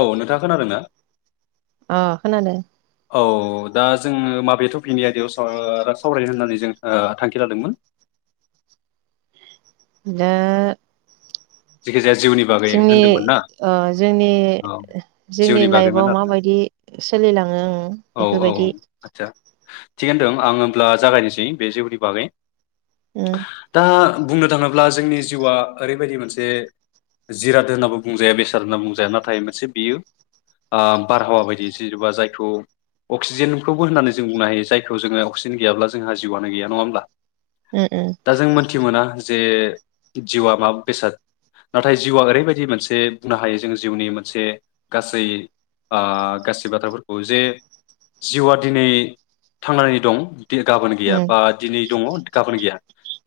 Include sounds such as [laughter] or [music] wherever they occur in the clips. औ नोंथाङा खोनादोंना? अ खोनादो। औ दा जोङो माबे थफिकनि आयदायाव साव- सावरायनो ओ होननानै जों थांखि लादोमोन। नो जिखिजाया जोंनि ओ जोंनि औ जिउनि जोंनि बागैमोन लाइफआव आरोना माबायदि सोलिलाङो ओं औ औ औ बेफोरबायदि। आदसा थिगानो दं आं होमब्ला जागायनोसै बे जिउनि बागै उम दा बुंनो थाङोब्ला जोंनि जिउआ ओरैबायदि मोन से जिराद होनाबो बुंजाया बेसाद होनना बुंजाया नाथाय ओ बियो बारहावा बायदि जेनेबा जायखौ अक्सिजेनखौबो होननानै जों बुंनो हायो जायखौ जोङो अक्सिजेन गैयाब्ला जोंहा जिउआनो गैया नङा होमब्ला। उम दा जों मोनथि मोना जे जिउआ मा बेसाद? नाथाय जिउआ ओरैबायदि मोनसे बुंनो हायो जों जिउनि मोनसे गासै ओ गासै बाथ्राफोरखौ जे जिउआ दिनै थांनानै दं। दि गाबोन उम गैया बा दिनै दङ गाबोन गैया।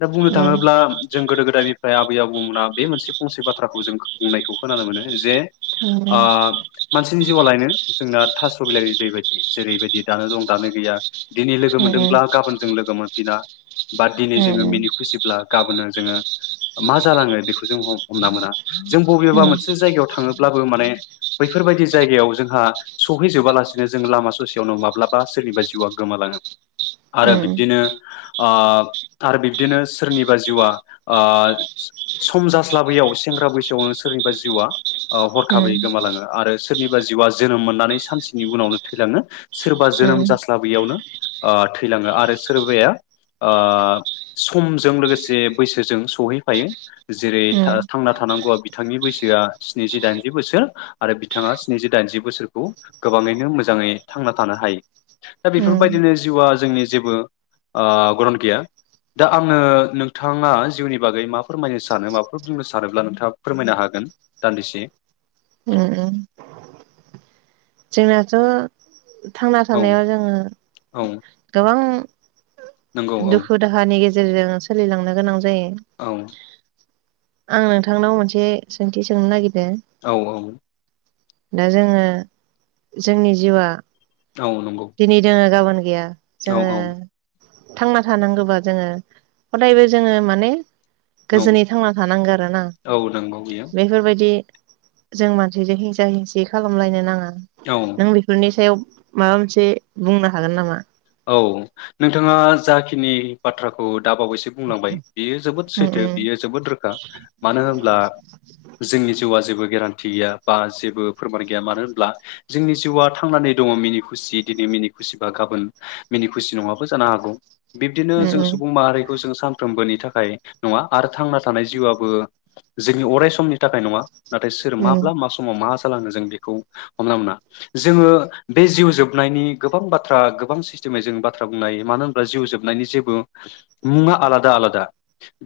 दा बुंनो उम थाङोब्ला जों गोदो गोदायनिफ्राय आबै आबौ [unintelligible] बे मोनसे फंसे बाथ्राखौ जों बुंनायखौ खोनानो मोनो जे उम उम ओ मानसिनि जिउआ लायनो जोंना थास' बिलाइनि दै बायदि जेरैबायदि दानो दं दानो गैया। दिनै लोगो उम उम मोनदोंब्ला गाबोनजों लोगो मोनफिना बा दिनै जोङो उम मिनि खुसिब्ला गाबोनो जोङो मा जालाङो बेखौ जों ह-हमना मोना जों बबेबा उम मोनसे जायगायाव थाङो ब्लाबो माने बैफोरबायदि जायगायाव जोंहा सहैजोबालासिनो जों लामा ससेयावनो माब्लाबा सोरनिबा जिउआ गोमालाङो। आरो उम बिदिनो ओ आरो बिब्दिनो सोरनिबा जिउआ ओ सु सम जास्लाबैयाव सेंग्रा बैसोआवनो सोरनिबा जिउआ हरखाबै गोमालाङो आरो सोरनिबा जिउआ जोनोम मोननानै सानसेनि उनावनो थैलाङो सोरबा जोनोम जास्लाबैयावनो ओ थैलाङो आरो सोरबाया ओ समजों लोगोसे बैसोजों सहैफायो। जेरै उम थांना थानांगौआ बिथांनि बैसोआ स्निजि दाइनजि बोसोर आरो बिथाङा स्निजि दाइनजि बोसोरखौ गोबाङैनो मोजाङै थांना थानो हायो। दा उम बेफोरबायदिनो जिउआ जोंनि जेबो ओ गरन गैया दा आङो नोंथाङा जिउनि बागै मा फोरमायनो सानो माबाफोर बुंनो सानोब्ला नोंथाङा फोरमायनो हागोन दान्दिसे उम जोंनाथ' थांना औ थानायाव जोङो औ गोबां नंगौ औ दुखु दाहािन गेजे रजों सोलिलांनो गोनां जायो औ आं नोंथांनाव मोनसे सोंथि सोंनो नागि औ औ दा जोङो जोंनि जिउआ औ नंगौ दिनै दोङो गाबोन गैया औ जोङो औ थांना थानांगोबा जोङो हदायबो जोङो माने औ गोजोनै थांना थानांगो आरोना औ नंगौ बियो बेफोरबायदि जों मानसिजों हिंसा हिंसि खालामलायनो नाङा औ नों बिफोरनि सायाव माबा मोनसे बुंनो हागोन नामा औ नोंथाङा जाखिनि बाथ्राखौ दाबावैसो बुंलांबाय बियो जोबोद उम सैथो उम बियो जोबोद रोखा मानो होनब्ला जोंनि जिउआ जेबो गेरान्थि गैया बा जेबो फोरमान गैया मानो होनब्ला जोंनि जिउआ थांनानै दङ मिनि खुसि दिनै मिनि खुसिबा गाबोन मिनि खुसि नङाबो जानो हागौ बिब्दिनो जों उम सुबुं माहारिखौ जों सानफ्रोमबोनि था खाय‌ नङा आरो थांना थानाय जिउआबो जोंनि अराय समनि थाखाय नङा। नाथाय सोर उम माब्ला मा समाव मा जालाङो जों बेखौ हमना मोना जोङो बे जिउ जोबनायनि गोबां बाथ्रा गोबां [unintelligible] जों बाथ्रा बुंनो हायो मानो होनबा जिउ जोबनायनि जेबो मुङा आलादा आलादा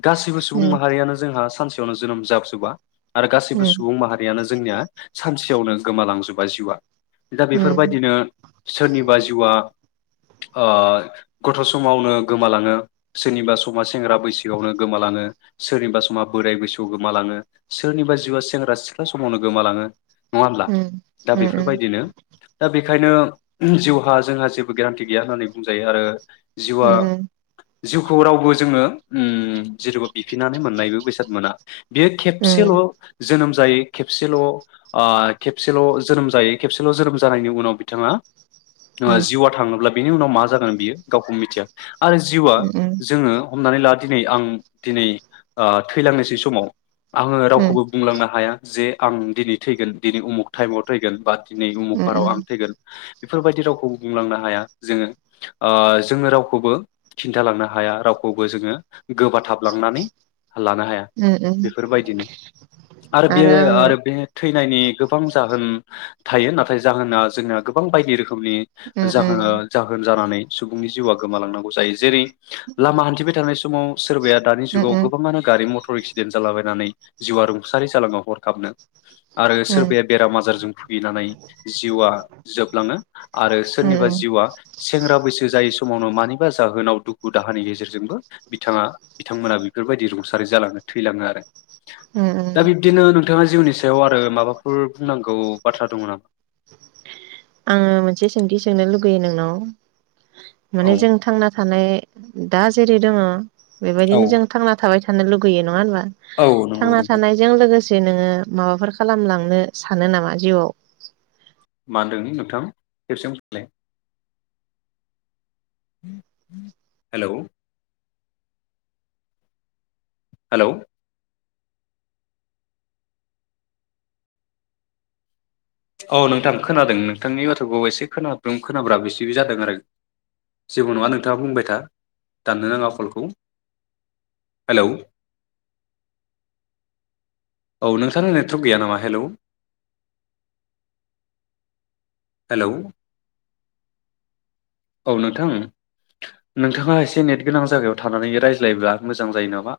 गासैबो सुबुं उम माहारियानो जोंहा सानसेयावनो जोनोम जाबजोबा आरो गासैबो सुबुं माहारियानो जोंनिया सानसेयावनो गोमालांजोबा जिउआ दा उम बेफोरबायदिनो सोरनिबा जिउआ ओ गथ' समावनो गोमालाङो सोरनिबा समा सेंग्रा बैसोआवनो गोमालाङो सोरनिबा समा बोराइ बैसोआव गोमालाङो सोरनिबा जिउआ सेंग्रा सिख्ला समावनो गोमालाङो। नङा होमब्ला उम दा उम उम बेफोरबायदिनो दा बे बेखायनो जिउहा जोंहा जेबो गेरानन्थि गैया होननानै बुंजायो आरो उम जिउआ जिउखौ रावबो जोङो उम जेरबो बिफिननानै मोननायबो बेसाद मोना। बेयो खेबसेल' जोनोम जाय खेबसेल' आ खेबसेल' जोनोम जायो खेबसेल' जोनोम जानायनि उनाव बिथाङा ओ जिउ आ अब्ला बेनि उनाव मा जागोन बियो गावखौ मिथिया आरो जिउआ जोङो हमनानै ला दिनै आं दिनै आं थैलांनोसै समाव आङो उम रावखौबो बुंलांनो हाया। जे आं दिनै थैगोन दिनै उमुक टाइमाव थैगोन बा दिनै उमुखपाराव आं उम थैगोन। बेफोरबायदि रावखौ बुंलांना हाया जोङो आ जोङो रावखौबो खिन्थालांनो हाया रावखौबो जोङो गोबाथाबलांनानै लानो हाया उम उम बेफोरबायदिनो आरो बे आरो बे थैनायनि गोबां जाहोन थायो नाथाय जाहोना जोंना गोबां बायदि रोखोमनि उम जाहोना उम जाहोन जानानै सुबुंनि जिउआ गोमालांनांगौ जायो जेरै लामा हान्थिबाय थानाय स समाव सोरबाया दानि उम जुगाव गोबाङानो गारि मटर एक्सिडेन्ट जालाबायनानै जिउआ र रुंसारि जालांयो हरखाबनो आरो उम सोरबाया बेराम आजारजों भुगिनानै जिउआ जोबलाङो आरो सोरनिबा उम जिउआ सेंग्रा बैसो जायै समाव मानिबा जाहोनाव दुखु दाहानि गेजेरजोंबो बिथाङा बिथांमोना बेफोरबायदि रुंसारि जालांनो थैलाङो आरो। दा उम बिब्दिनो नोंथाङा जिउनि साय याव आरो माबाफोर बुंनांगौ बाथ्रा दङ नामा? आङो मोनसे सोंथि सोंनो लुगैयो नोंनाव। औ माने जों थांना थानाय दा जेरै दोङो बेबायदिनो जों थांना थाबाय थ थानो लुगैयो नङा होनबा? थांना थानायजों लोगोसे जे नोङो माबाफोर खालामलांनो सानो नामा जिउआव? मादोंलै नोंथां खेबसे होनफिनलाय। हेलौ। हेलौ। औ नोंथां खोनादों नोंथांनि बाथ्राखौ एसे खोनादों खोनाब्राब एसे जादों आरो। जेबो नङा नोंथाङा बुंबाय था दाननो नाङा कलखौ। हेलौ औ नोंथांना नेटवर्क गैया नामा? हेलौ। हेलौ। औ नोंथां नोंथाङा एसे नेट गोनां जायगायाव थानानै रायज्लायब्ला मोजां जायो नामा?